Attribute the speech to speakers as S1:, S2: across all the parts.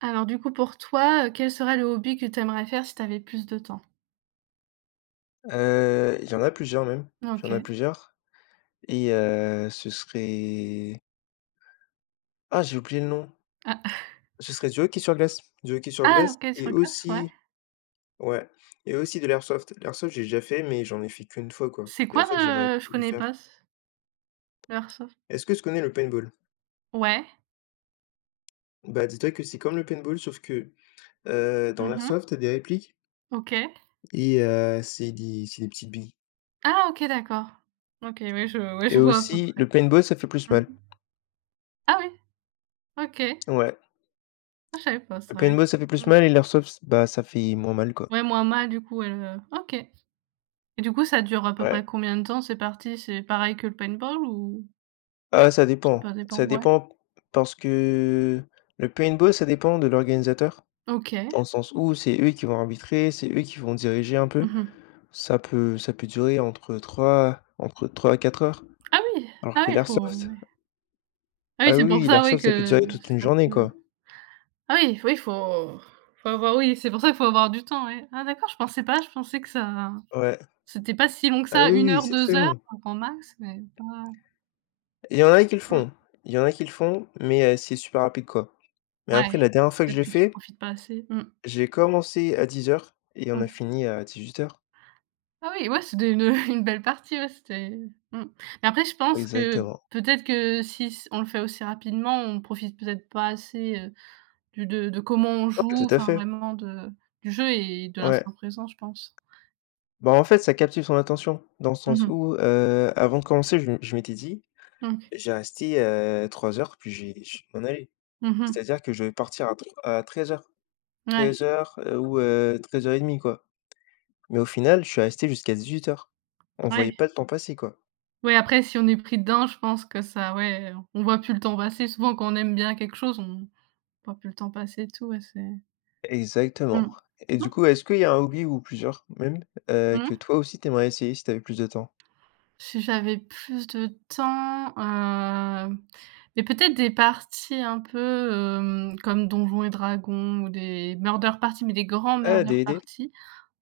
S1: Alors du coup pour toi, quel serait le hobby que tu aimerais faire si tu avais plus de temps?
S2: Il y en a plusieurs même, il y en a
S1: OK.
S2: plusieurs et ce serait ah, j'ai oublié le nom.
S1: Ah
S2: Ce serait du hockey sur glace,
S1: ah OK
S2: et
S1: sur glace, ouais.
S2: aussi, ouais, et aussi de l'airsoft. L'airsoft, j'ai déjà fait, mais j'en ai fait qu'une fois, quoi,
S1: C'est
S2: et en
S1: quoi
S2: fait, j'aimerais
S1: le je
S2: le
S1: connais
S2: faire.
S1: pas ce le airsoft?
S2: Est-ce que tu connais le paintball?
S1: Ouais.
S2: Bah, dis-toi que c'est comme le paintball, sauf que, dans
S1: Mmh.
S2: l'airsoft, t'as des répliques
S1: OK.
S2: et c'est des petites billes,
S1: Ah OK d'accord. OK, oui je ouais
S2: et
S1: je vois à peu
S2: aussi
S1: près.
S2: le paintball, ça fait plus
S1: Mmh.
S2: mal.
S1: Ah oui? OK.
S2: Ouais,
S1: Ah je savais pas
S2: le
S1: ça, ouais.
S2: paintball, ça fait plus
S1: Mmh.
S2: mal et l'airsoft, bah, ça fait moins mal, quoi.
S1: Ouais moins mal du coup elle, OK. Et du coup ça dure à peu
S2: Ouais.
S1: près combien de temps? C'est parti, c'est pareil que le paintball ou
S2: Ah, ça dépend.
S1: ça dépend?
S2: Ça
S1: Ouais.
S2: dépend parce que le paintball, ça dépend de l'organisateur,
S1: OK.
S2: dans le sens où c'est eux qui vont arbitrer, c'est eux qui vont diriger un peu.
S1: Mmh.
S2: Ça peut durer entre 3 à 4 heures,
S1: Ah oui!
S2: alors
S1: Ah
S2: que
S1: oui, il faut.
S2: l'airsoft,
S1: Ah oui,
S2: ah oui,
S1: c'est pour
S2: oui,
S1: ça, oui,
S2: ça peut
S1: que
S2: durer toute une
S1: ça
S2: journée,
S1: peut.
S2: quoi.
S1: Ah oui, oui, faut avoir, oui, c'est pour ça qu'il faut avoir du temps, ouais. Ah d'accord, je pensais pas, je pensais que ça
S2: Ouais.
S1: c'était pas si long que
S2: Ah
S1: ça,
S2: oui,
S1: une
S2: oui,
S1: heure,
S2: c'est
S1: 2
S2: très
S1: heures,
S2: long.
S1: grand max, mais pas.
S2: Il y en a qui le
S1: Mmh,
S2: font, il y en a qui le font, mais c'est super rapide, quoi. Mais
S1: ouais,
S2: après, la dernière fois que je
S1: peut-être
S2: l'ai
S1: que tu
S2: fait,
S1: profites pas assez. Mmh.
S2: j'ai commencé à 10 heures et on a
S1: OK.
S2: fini à 18 heures.
S1: Ah oui, ouais, c'était une, une belle partie, ouais, c'était. Mmh. Mais après je pense que
S2: Exactement.
S1: peut-être que si s on le fait aussi rapidement, on profite peut-être pas assez, du de comment on
S2: Ouais, tout
S1: joue,
S2: à
S1: enfin
S2: fait.
S1: vraiment de du jeu et de
S2: Ouais.
S1: l'instant présent, je pense.
S2: Bah, en fait, ça captive son attention, dans le
S1: Mmh
S2: sens
S1: mh.
S2: où, avant de commencer, je m'étais dit:
S1: Mmh.
S2: «Je vais rester, 3 heures, puis je vais m'en aller».
S1: Mmh mh.
S2: C'est-à-dire que je vais partir à 13:00,
S1: Ouais,
S2: ou 13h30, quoi. Mais au final, je suis resté jusqu'à 18 heures. On voyait
S1: ouais.
S2: pas le temps passer, quoi.
S1: Ouais, après si on est pris dedans, je pense que ça, ouais, on voit plus le temps passer. Souvent quand on aime bien quelque chose, on voit plus le temps passer et tout, ouais, c'est.
S2: Exactement.
S1: Mmh.
S2: Et du
S1: Mmh.
S2: coup, est-ce qu'il y a un hobby ou plusieurs même,
S1: Mmh.
S2: que toi aussi tu aimerais essayer si tu avais plus de temps?
S1: Si j'avais plus de temps, mais peut-être des parties un peu, comme Donjons et Dragons ou des murder parties, mais des grands
S2: Ah,
S1: murder
S2: DVD?
S1: parties.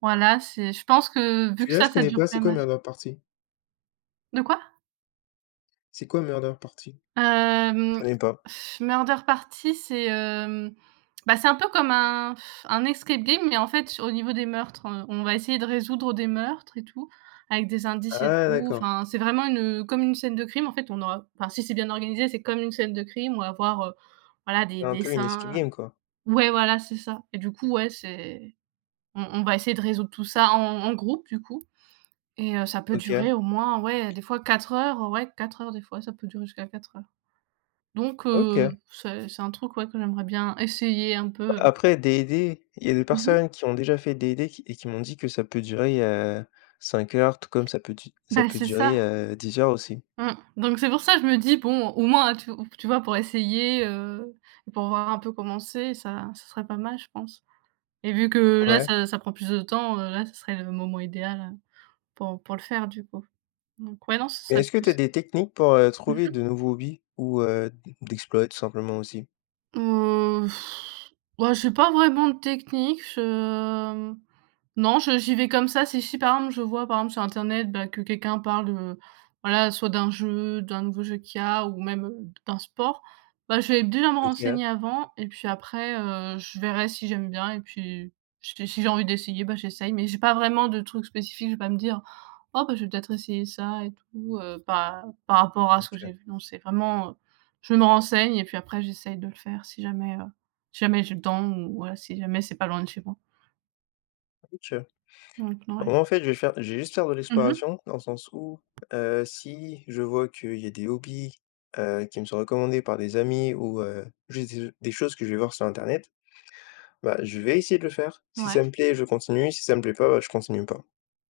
S1: Voilà, c'est je pense que vu que
S2: Celui-là,
S1: ça,
S2: je
S1: ça
S2: connais
S1: dure
S2: pas,
S1: quand
S2: c'est
S1: même
S2: quoi
S1: assez.
S2: Murder Party?
S1: De quoi?
S2: C'est quoi Murder Party? Je
S1: Hem,
S2: connais pas.
S1: Murder Party, c'est, bah, c'est un peu comme un escape game, mais en fait, sur au niveau des meurtres, on va essayer de résoudre des meurtres et tout, avec des indices et
S2: Ah
S1: tout.
S2: d'accord,
S1: Enfin, c'est vraiment une, comme une scène de crime. En fait, on aura enfin, si c'est bien organisé, c'est comme une scène de crime. On va avoir, voilà, des
S2: c'est un peu une escape
S1: dessins.
S2: game, quoi.
S1: Ouais, voilà, c'est ça et du coup, ouais, c'est. On va essayer de résoudre tout ça en groupe, du coup. Et ça peut
S2: OK,
S1: durer au moins, ouais, des fois 4 heures, ouais, 4 heures, des fois, ça peut durer jusqu'à 4 heures. Donc
S2: OK.
S1: c'est un truc, ouais, que j'aimerais bien essayer un peu.
S2: Après D&D, il y a des
S1: Mmh mh.
S2: personnes qui ont déjà fait D&D qui m'ont dit que ça peut durer, 5 heures, tout comme ça
S1: Bah,
S2: peut
S1: c'est ça.
S2: durer, 10 heures aussi.
S1: Mmh. Donc c'est pour ça, je me dis: «Bon, au moins, tu vois, pour essayer, pour voir un peu comment c'est, ça ça serait pas mal, je pense» et vu que là,
S2: Ouais.
S1: ça ça prend plus de temps, là, ce serait le moment idéal, pour le faire, du coup. Donc ouais, non, ce
S2: Mais
S1: serait
S2: est-ce que
S1: plutôt
S2: tu as
S1: ça.
S2: des techniques pour,
S1: Mmh
S2: trouver
S1: mh.
S2: de nouveaux hobbies, ou, d'explorer tout simplement aussi?
S1: Heu, bah, j'ai pas vraiment de technique, je. Non, je j'y vais comme ça. Si si, par exemple, je vois, par exemple, sur internet, bah, que quelqu'un parle, voilà, soit d'un jeu, d'un nouveau jeu qu'il y a ou même, d'un sport, bah, je vais déjà me
S2: OK,
S1: renseigner avant et puis après, je verrai si j'aime bien et puis si j'ai envie d'essayer, bah, j'essaye. Mais j'ai pas vraiment de trucs spécifiques. Je vais pas me dire: «Oh, bah, je vais peut-être essayer ça et tout», par rapport à ce que
S2: OK,
S1: j'ai vu. Non, c'est vraiment, je me renseigne et puis après j'essaye de le faire si jamais, si jamais j'ai le temps ou voilà, si jamais c'est pas loin de chez moi.
S2: OK.
S1: Donc non, ouais.
S2: Moi, en fait, je vais juste faire de
S1: Mmh.
S2: l'exploration, dans le sens où, si je vois qu'il y a des hobbies, qui me sont recommandés par des amis, ou, juste des choses que je vais voir sur internet. Bah, je vais essayer de le faire. Si
S1: Ouais.
S2: ça me plaît, je continue, si ça me plaît pas, bah, je continue pas,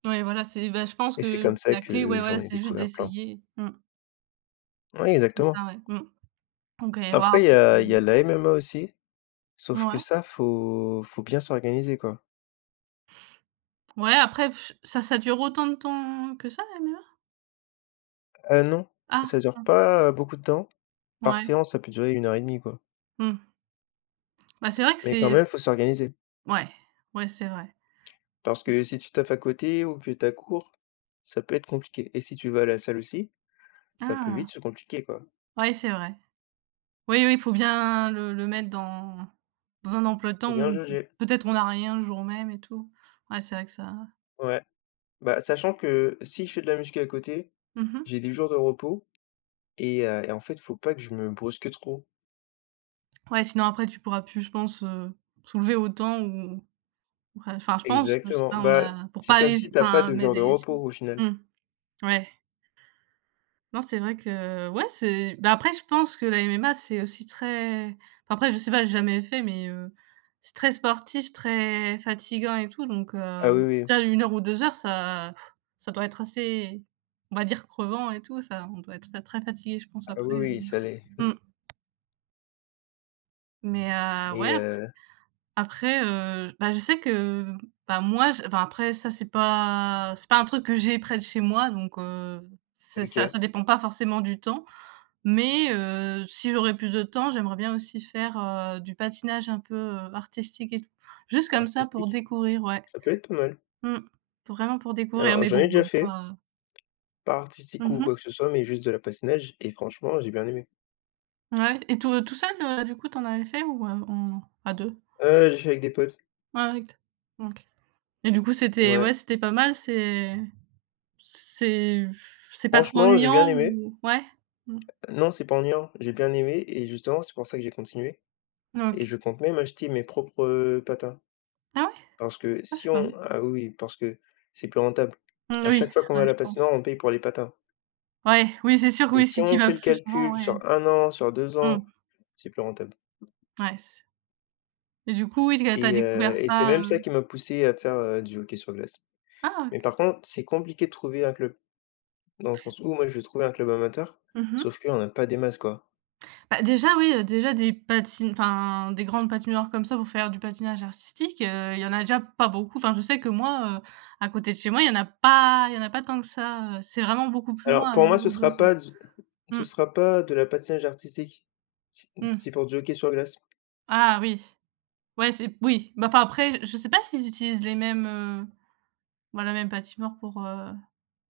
S1: Ouais, voilà, c'est bah, je pense
S2: et c'est
S1: que
S2: comme ça
S1: la clé,
S2: que
S1: ouais, voilà,
S2: j'en ai
S1: c'est juste
S2: découvert plein.
S1: d'essayer. Mmh.
S2: Oui,
S1: C'est
S2: exactement.
S1: ça, ouais. Mmh. OK,
S2: Après
S1: waouh.
S2: il y a
S1: Mouais.
S2: la MMA aussi, sauf que
S1: Ouais.
S2: ça, faut bien s'organiser, quoi.
S1: Ouais, après ch ça ça dure autant de temps que ça, la MUA?
S2: Non,
S1: Ah,
S2: ça dure pas, beaucoup de temps. Par
S1: ouais.
S2: séance, ça peut durer 1h30, quoi,
S1: Mmh. Bah, c'est vrai que
S2: mais quand
S1: c'est c.
S2: même, faut s'organiser,
S1: Ouais. Ouais, c'est vrai.
S2: parce que si tu taffes à côté ou que t'as cours, ça peut être compliqué, et si tu vas à la salle aussi, ça peut
S1: Ah!
S2: vite se compliquer, quoi.
S1: Ouais, c'est vrai. Oui, oui, il faut bien le mettre dans un emploi de
S2: Faut
S1: temps
S2: bien
S1: où
S2: jauger.
S1: peut-être on a rien le jour même et tout. Ouais, c'est vrai que ça.
S2: Ouais. Bah, sachant que si je fais de la muscu à côté,
S1: Mmh.
S2: j'ai des jours de repos. Et en fait, faut pas que je me brusque trop.
S1: Ouais, sinon après tu pourras plus, je pense, soulever autant ou. Ouais, enfin, je pense, je sais
S2: Exactement.
S1: pas, on
S2: Bah,
S1: a pour
S2: c'est
S1: pas
S2: comme
S1: les
S2: si t'as pas
S1: enfin,
S2: de
S1: mettre
S2: jour de
S1: des.
S2: repos au final.
S1: Mmh, ouais. Non, c'est vrai que ouais, c'est bah, après je pense que la MMA, c'est aussi très enfin, après je sais pas, j'ai jamais fait mais c'est très sportif, très fatigant et tout donc
S2: Ah oui, oui.
S1: déjà 1 heure ou 2 heures ça ça doit être assez, on va dire crevant et tout, ça on doit être très, très fatigué je pense
S2: Ah
S1: après.
S2: oui, oui, ça l'est.
S1: Mmh, mais
S2: Mais
S1: ouais. Après, bah, je sais que, bah, moi j enfin, après ça c'est pas un truc que j'ai près de chez moi donc c'est ça
S2: OK.
S1: ça dépend pas forcément du temps. Mais si j'aurais plus de temps, j'aimerais bien aussi faire, du patinage un peu, artistique et tout. Juste comme ça pour
S2: Artistique,
S1: découvrir, ouais.
S2: ça peut être pas mal.
S1: Mmh. Pour vraiment pour découvrir,
S2: Alors
S1: mais
S2: j'en ai
S1: bon, on
S2: déjà
S1: est
S2: fait,
S1: pas.
S2: pas artistique ou
S1: Mmh.
S2: quoi que ce soit, mais juste de la patinage, et franchement, j'ai bien aimé.
S1: Ouais et tout tout seul, du coup, t'en avais fait ou, en à 2.
S2: J'ai fait avec des potes.
S1: Ouais, avec t. OK et du coup, c'était
S2: Ouais.
S1: ouais, c'était pas mal, c'est. C'est pas trop
S2: Franchement, j'ai bien
S1: ennuyant
S2: aimé.
S1: ou ouais? Mmh.
S2: Non, c'est pas ennuyant. J'ai bien aimé, et justement, c'est pour ça que j'ai continué et
S1: OK.
S2: je compte même acheter mes propres patins.
S1: Ah ouais?
S2: Parce que
S1: Ah
S2: si
S1: c'est pas
S2: on
S1: mal.
S2: Ah oui, parce que c'est plus rentable.
S1: Mmh,
S2: À
S1: oui,
S2: chaque fois qu'on va
S1: ouais,
S2: à
S1: je
S2: la
S1: pense.
S2: patinoire, on paye pour les patins,
S1: Ouais, oui, c'est sûr,
S2: et
S1: oui,
S2: si
S1: si tu
S2: on
S1: y vas
S2: fait le
S1: plus souvent,
S2: calcul
S1: ouais.
S2: sur 1 an, sur deux
S1: Mmh,
S2: ans, c'est plus rentable,
S1: ouais c et du coup, oui, tu as découvert
S2: et c'est
S1: ça,
S2: même ça qui m'a poussé à faire, du hockey sur glace.
S1: ah
S2: Mais
S1: OK.
S2: par contre, c'est compliqué de trouver un club, dans le sens où moi, je trouvais un club amateur,
S1: Mmh mh.
S2: sauf qu'il y en a pas des masses, quoi.
S1: Bah, déjà, oui, déjà des patines enfin, des grandes patinoires comme ça pour faire du patinage artistique, il y en a déjà pas beaucoup. Enfin, je sais que moi, à côté de chez moi, il y en a pas tant que ça, c'est vraiment beaucoup plus
S2: Alors,
S1: loin, à
S2: pour
S1: une
S2: moi,
S1: heure ou 2 heures.
S2: ce
S1: Mmh,
S2: sera pas de la patinage artistique.
S1: mmh.
S2: C'est pour du hockey sur glace.
S1: Ah oui. Ouais, c'est oui, bah, enfin, après, je sais pas s'ils utilisent les mêmes, bah, la même pâtimeur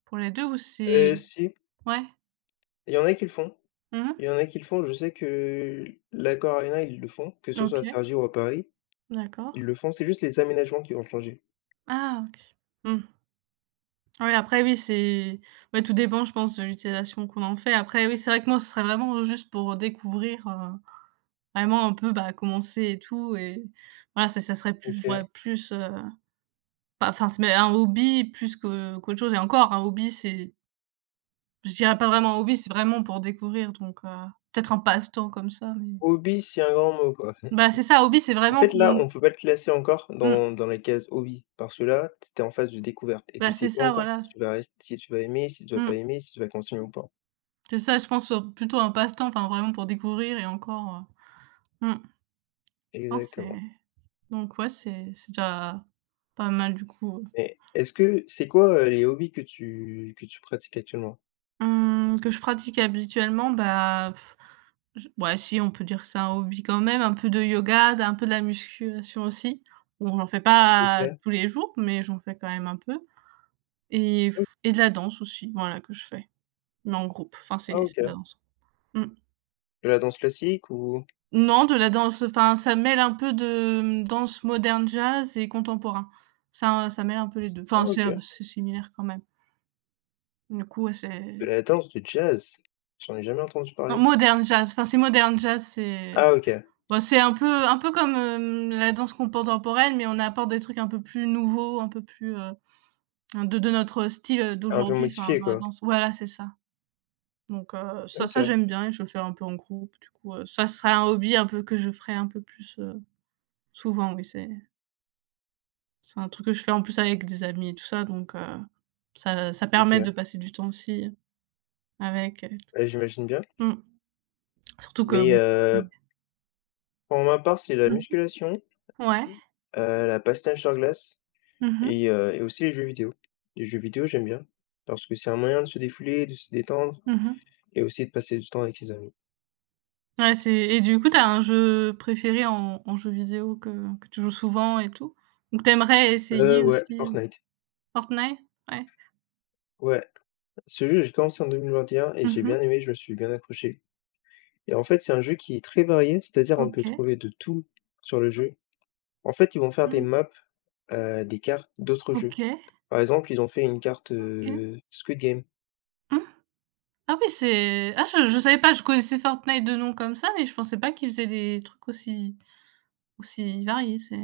S1: pour les 2 ou c'est
S2: Si.
S1: ouais?
S2: Il y en a qui le font,
S1: Mmh mh.
S2: il y en a qui le font. Je sais que l'Accor Arena, ils le font, que ce soit à
S1: OK,
S2: Cergy ou à Paris, ils
S1: d'accord.
S2: le font. C'est juste les aménagements qui vont changer.
S1: Ah OK. Mmh. Ouais, après oui, c'est ouais, tout dépend, je pense, de l'utilisation qu'on en fait. Après oui, c'est vrai que moi, ce serait vraiment juste pour découvrir, vraiment un peu, bah, comment c'est et tout et voilà, ça ça serait plus vrai
S2: OK.
S1: plus, pas enfin, c'est mais un hobby plus que qu'autre chose et encore un hobby, c'est. Je dirais pas vraiment hobby, c'est vraiment pour découvrir donc peut-être un passe-temps comme ça, mais
S2: Hobby, c'est un grand mot, quoi.
S1: bah, c'est ça, hobby, c'est
S2: En
S1: vraiment
S2: fait,
S1: qu'on.
S2: là, on peut pas le classer encore
S1: Mmh,
S2: dans la case hobby, parce que là, c'était en phase de découverte et tu
S1: bah,
S2: sais
S1: c'est
S2: pas
S1: ça,
S2: encore
S1: voilà.
S2: si tu vas aimer, si tu vas pas
S1: Mmh,
S2: aimer, si tu vas continuer ou pas.
S1: c'est ça, je pense, plutôt un passe-temps, enfin, vraiment pour découvrir et encore, mmh, non, c'est
S2: Exactement.
S1: donc ouais, c'est déjà pas mal du coup.
S2: Mais est-ce que c'est quoi, les hobbies que tu pratiques actuellement?
S1: Mmh, que je pratique habituellement, bah, j ouais, si, on peut dire que c'est un hobby quand même, un peu de yoga, d un peu de la musculation aussi. Bon, j'en fais pas
S2: OK.
S1: tous les jours, mais j'en fais quand même un peu. Et
S2: O
S1: f et de la danse aussi, voilà, que je fais, mais en groupe, enfin
S2: Ah,
S1: c'est
S2: OK.
S1: de la danse. Mmh.
S2: De la danse classique ou?
S1: Non, de la danse, enfin ça mêle un peu de, mmh, danse moderne jazz et contemporain. Ça ça mêle un peu les 2
S2: Ah,
S1: enfin c'est ah,
S2: OK.
S1: bah, c'est similaire quand même. Du coup, ouais,
S2: De
S1: c'est
S2: la danse de jazz? J'en ai jamais entendu
S1: non,
S2: parler.
S1: moderne jazz, enfin c'est moderne jazz, c'est
S2: Ah OK,
S1: bah, c'est un peu comme, la danse contemporaine, mais on apporte des trucs un peu plus nouveaux, un peu plus, de notre style,
S2: un peu
S1: d'aujourd'hui, enfin
S2: modifié,
S1: dans la
S2: quoi?
S1: danse. Voilà, c'est ça. Donc ça ça
S2: OK,
S1: j'aime bien et je le fais un peu en groupe du coup, ça serait un hobby un peu que je ferais un peu plus, souvent oui, c'est un truc que je fais en plus avec des amis et tout ça donc ça ça permet
S2: OK.
S1: de passer du temps aussi avec,
S2: Ouais, j'imagine bien.
S1: mmh, surtout que
S2: Mais
S1: bon. Mmh
S2: pour ma part, c'est la
S1: mh.
S2: musculation,
S1: Ouais.
S2: la patinage sur glace,
S1: Mmh mh.
S2: et aussi les jeux vidéo. Les jeux vidéo, j'aime bien parce que c'est un moyen de se défouler, de se détendre
S1: Mmh.
S2: et aussi de passer du temps avec ses amis.
S1: Ouais, c'est et du coup, t'as un jeu préféré en jeu vidéo que tu joues souvent et tout? Donc t'aimerais essayer
S2: Ouais,
S1: aussi, heu?
S2: Fortnite.
S1: Fortnite? Ouais.
S2: Ouais, ce jeu, j'ai commencé en 2021 et j'ai
S1: Mmh.
S2: bien aimé, je me suis bien accroché, et en fait, c'est un jeu qui est très varié, c'est-à-dire on peut
S1: OK.
S2: trouver de tout sur le jeu. En fait, ils vont faire des
S1: Mmh.
S2: maps, des cartes d'autres jeux.
S1: OK.
S2: Par exemple, ils ont fait une carte,
S1: OK.
S2: Squid Game.
S1: Mmh. Ah oui, c'est ah je savais pas, je connaissais Fortnite de nom comme ça, mais je pensais pas qu'ils faisaient des trucs aussi variés, c'est.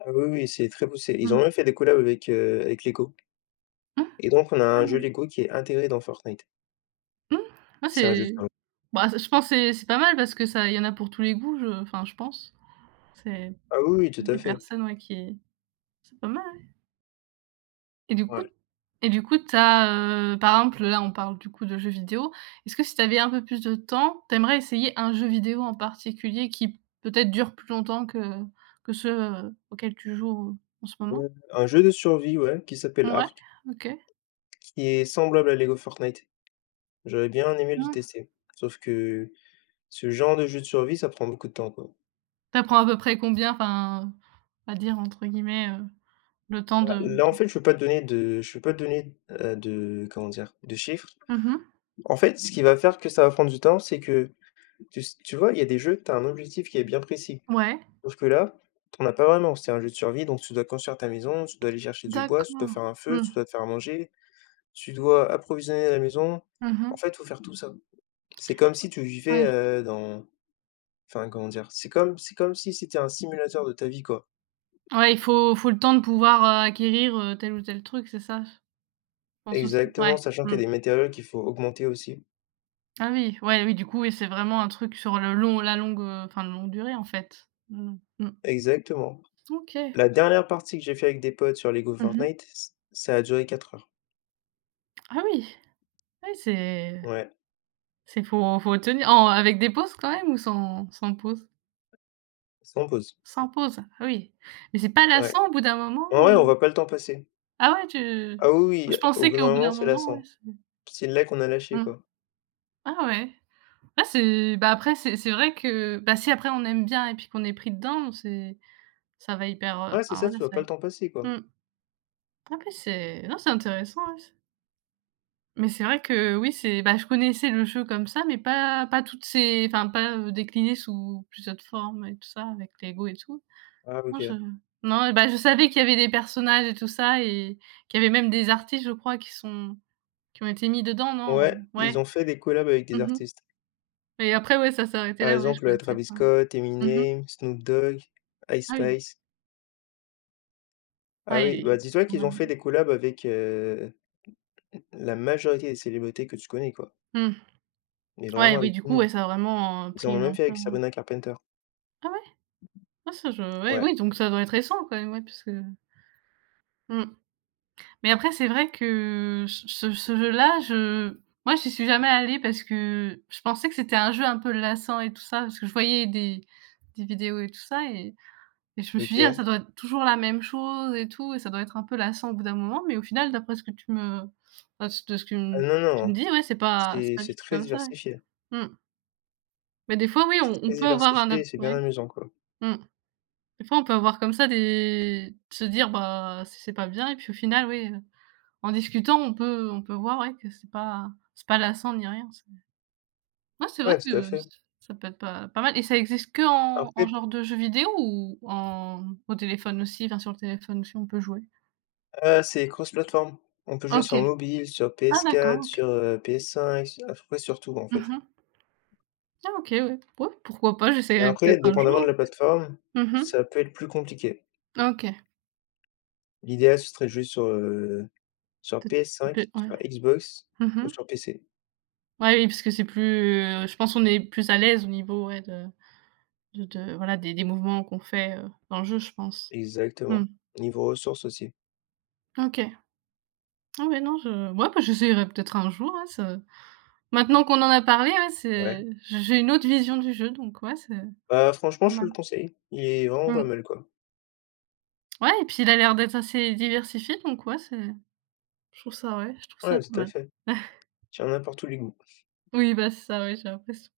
S2: Ah oui, oui, c'est très poussé. Ils ont
S1: Mmh.
S2: même fait des collabs avec, Lego,
S1: Mmh.
S2: et donc on a
S1: Ah
S2: un jeu
S1: ouais.
S2: Lego qui est intégré dans Fortnite.
S1: Mmh. Ouais,
S2: C'est un jeu de
S1: c'est
S2: surv
S1: bah, c'est- je pense que c'est pas mal parce que ça il y en a pour tous les goûts, je enfin je pense. C'est
S2: Ah oui, oui, tout à
S1: des
S2: fait.
S1: personnes, ouais, qui c'est pas mal, ouais, et du coup
S2: Ouais,
S1: et du coup, t'as as, par exemple, là, on parle du coup de jeux vidéo. Est-ce que si t'avais un peu plus de temps, t'aimerais essayer un jeu vidéo en particulier qui peut-être dure plus longtemps que ceux, auxquels tu joues en ce moment?
S2: un jeu de survie, ouais, qui s'appelle
S1: Mouais,
S2: Ark,
S1: OK.
S2: qui est semblable à Lego Fortnite. J'aurais bien aimé le
S1: Mmh.
S2: tester, sauf que ce genre de jeu de survie, ça prend beaucoup de temps, quoi.
S1: Tu apprends à peu près combien? Enfin, on va dire entre guillemets, le temps
S2: Bah,
S1: de
S2: là, en fait, je peux pas te donner, de comment dire? De chiffres.
S1: mmh mh.
S2: En fait, ce qui va faire que ça va prendre du temps, c'est que tu vois, il y a des jeux, tu as un objectif qui est bien précis.
S1: Ouais,
S2: Sauf que là, tu en as pas vraiment. C'est un jeu de survie, donc tu dois construire ta maison, tu dois aller chercher du bois, tu dois
S1: d'accord.
S2: faire un feu,
S1: Mmh.
S2: tu dois te faire à manger, tu dois approvisionner la maison.
S1: Mmh
S2: En
S1: mh.
S2: fait, faut faire tout ça. C'est comme si tu vivais,
S1: Ouais.
S2: dans enfin, comment dire? C'est comme si c'était un simulateur de ta vie, quoi.
S1: Ouais, il faut le temps de pouvoir, acquérir, tel ou tel truc, c'est ça? Je pense aussi. Ouais.
S2: Exactement, sachant qu'il
S1: Mmh.
S2: y a des matériaux qu'il faut augmenter aussi.
S1: Ah oui, ouais, oui, du coup, oui, c'est vraiment un truc sur le longue, enfin longue durée, en fait. Mmh. Mmh.
S2: Exactement.
S1: OK.
S2: La dernière partie que j'ai fait avec des potes sur Lego
S1: Mmh mh.
S2: Fortnite, ç ça a duré 4 heures.
S1: Ah oui! Oui, c'est
S2: Ouais,
S1: c'est faut tenir en avec des pauses quand même ou sans pause?
S2: sans pause.
S1: Sans pause? Ah oui. Mais c'est pas
S2: Ouais.
S1: lassant au bout d'un moment,
S2: Ouais, ouais, on
S1: heu?
S2: voit pas le temps passer.
S1: Ah ouais, tu
S2: Ah oui, oui,
S1: je
S2: au
S1: pensais
S2: bout
S1: qu'au
S2: d'un
S1: bout
S2: moment,
S1: d'un
S2: c'est
S1: moment, ouais,
S2: lassant.
S1: c'est
S2: C'est là qu'on a lâché,
S1: mmh.
S2: quoi.
S1: Ah ouais. Ouais, c'est bah, après c'est vrai que, bah, si après on aime bien et puis qu'on est pris dedans, c'est ça va hyper,
S2: Ouais, c'est
S1: enfin
S2: ça, tu
S1: voilà,
S2: vois
S1: ça
S2: pas le temps
S1: va
S2: passer, quoi.
S1: mmh. Ah oui, c'est non, c'est intéressant, ouais, c mais c'est vrai que oui, c'est bah, je connaissais le jeu comme ça, mais pas toutes ses enfin pas, décliné sous plusieurs formes et tout ça avec Lego et tout.
S2: Ah,
S1: Non,
S2: OK.
S1: je non, bah, je savais qu'il y avait des personnages et tout ça et qu'il y avait même des artistes, je crois, qui ont été mis dedans, non?
S2: Ouais, ils
S1: Ouais.
S2: ont fait des collabs avec
S1: Mmh
S2: des
S1: mh.
S2: artistes.
S1: Et après, ouais, ça s'est arrêté
S2: Par
S1: là, ouais, je
S2: exemple,
S1: connaissais
S2: Travis
S1: pas.
S2: Scott,
S1: Mmh mh.
S2: Eminem, Snoop Dogg, Ice
S1: Ah oui.
S2: Spice. Ah oui,
S1: Ouais
S2: bah, dis-toi qu'ils ont fait des collabs avec, la majorité des célébrités que tu connais, quoi.
S1: mmh.
S2: Mais
S1: Ouais,
S2: vraiment
S1: oui,
S2: avec
S1: du
S2: tout le
S1: coup,
S2: monde.
S1: ouais, ça a vraiment,
S2: Ils en
S1: pris
S2: ont
S1: une
S2: même fait
S1: ampleur,
S2: avec
S1: ouais.
S2: Sabrina Carpenter.
S1: Ah ouais? Ah ça je ouais,
S2: Ouais,
S1: oui, donc ça doit être récent quand même, ouais, puisque mmh. Mais après, c'est vrai que ce jeu-là, je moi, j'y suis jamais allée parce que je pensais que c'était un jeu un peu lassant et tout ça, parce que je voyais des vidéos et tout ça et je me suis dit: «Ah,
S2: OK.
S1: ça doit être toujours la même chose et tout et ça doit être un peu lassant au bout d'un moment», mais au final, d'après ce que tu me enfin, de ce que
S2: Ah
S1: m
S2: non,
S1: tu me
S2: non,
S1: dis, ouais, c'est pas c'est pas
S2: c'est
S1: du tout
S2: très
S1: comme ça, ouais.
S2: diversifié.
S1: Mmh. Mais des fois, oui,
S2: C'est
S1: on
S2: très
S1: peut avoir un
S2: diversifié
S1: a
S2: et c'est bien
S1: ouais,
S2: amusant, quoi.
S1: mmh. Des fois, on peut avoir comme ça des se dire: «Bah, c'est pas bien» et puis au final, oui, en discutant, on peut voir, ouais, que c'est pas lassant ni rien, c'est ouais, c'est vrai
S2: Ouais, tout à
S1: que
S2: fait.
S1: ç ça peut être pas mal et ça existe que en
S2: Après
S1: genre de jeu vidéo ou en au téléphone aussi? Enfin, sur le téléphone aussi, on peut jouer?
S2: C'est cross-plateforme. On peut jouer
S1: OK.
S2: sur mobile, sur
S1: Ah d'accord,
S2: PS4,
S1: OK.
S2: sur, PS5, su à peu près sur tout, en fait.
S1: Mmh. Ah OK, ouais. Ouais, pourquoi pas,
S2: Mais
S1: j'essaierai
S2: après,
S1: peut-être un jour,
S2: dépendamment de la plateforme,
S1: hein. Mmh.
S2: ça peut être plus compliqué.
S1: OK.
S2: L'idéal, ce serait de jouer sur,
S1: Peut-être
S2: PS5,
S1: peut ouais.
S2: sur Xbox ou
S1: Mmh.
S2: sur PC.
S1: Ouais, oui, parce que c'est plus, je pense qu'on est plus à l'aise au niveau, ouais, de de voilà, des mouvements qu'on fait, dans le jeu, je pense. Mmh.
S2: Exactement. Niveau ressources aussi.
S1: OK. Ah ouais, non, je ouais, bah, j'essayerai peut-être un jour, hein, ça maintenant qu'on en a parlé, ouais,
S2: Ouais.
S1: c'est j'ai une autre vision du jeu, donc ouais, c'est
S2: Bah, franchement,
S1: pas
S2: je te
S1: mal.
S2: le conseille. Il est vraiment pas
S1: Mmh.
S2: mal, quoi.
S1: Ouais et puis il a l'air d'être assez diversifié, donc ouais, c'est je trouve ça ouais, je trouve ça
S2: Ouais,
S1: pas
S2: tout à
S1: mal.
S2: fait. Sur n'importe où les
S1: Oui, bah, c'est ça, oui, j'ai l'impression.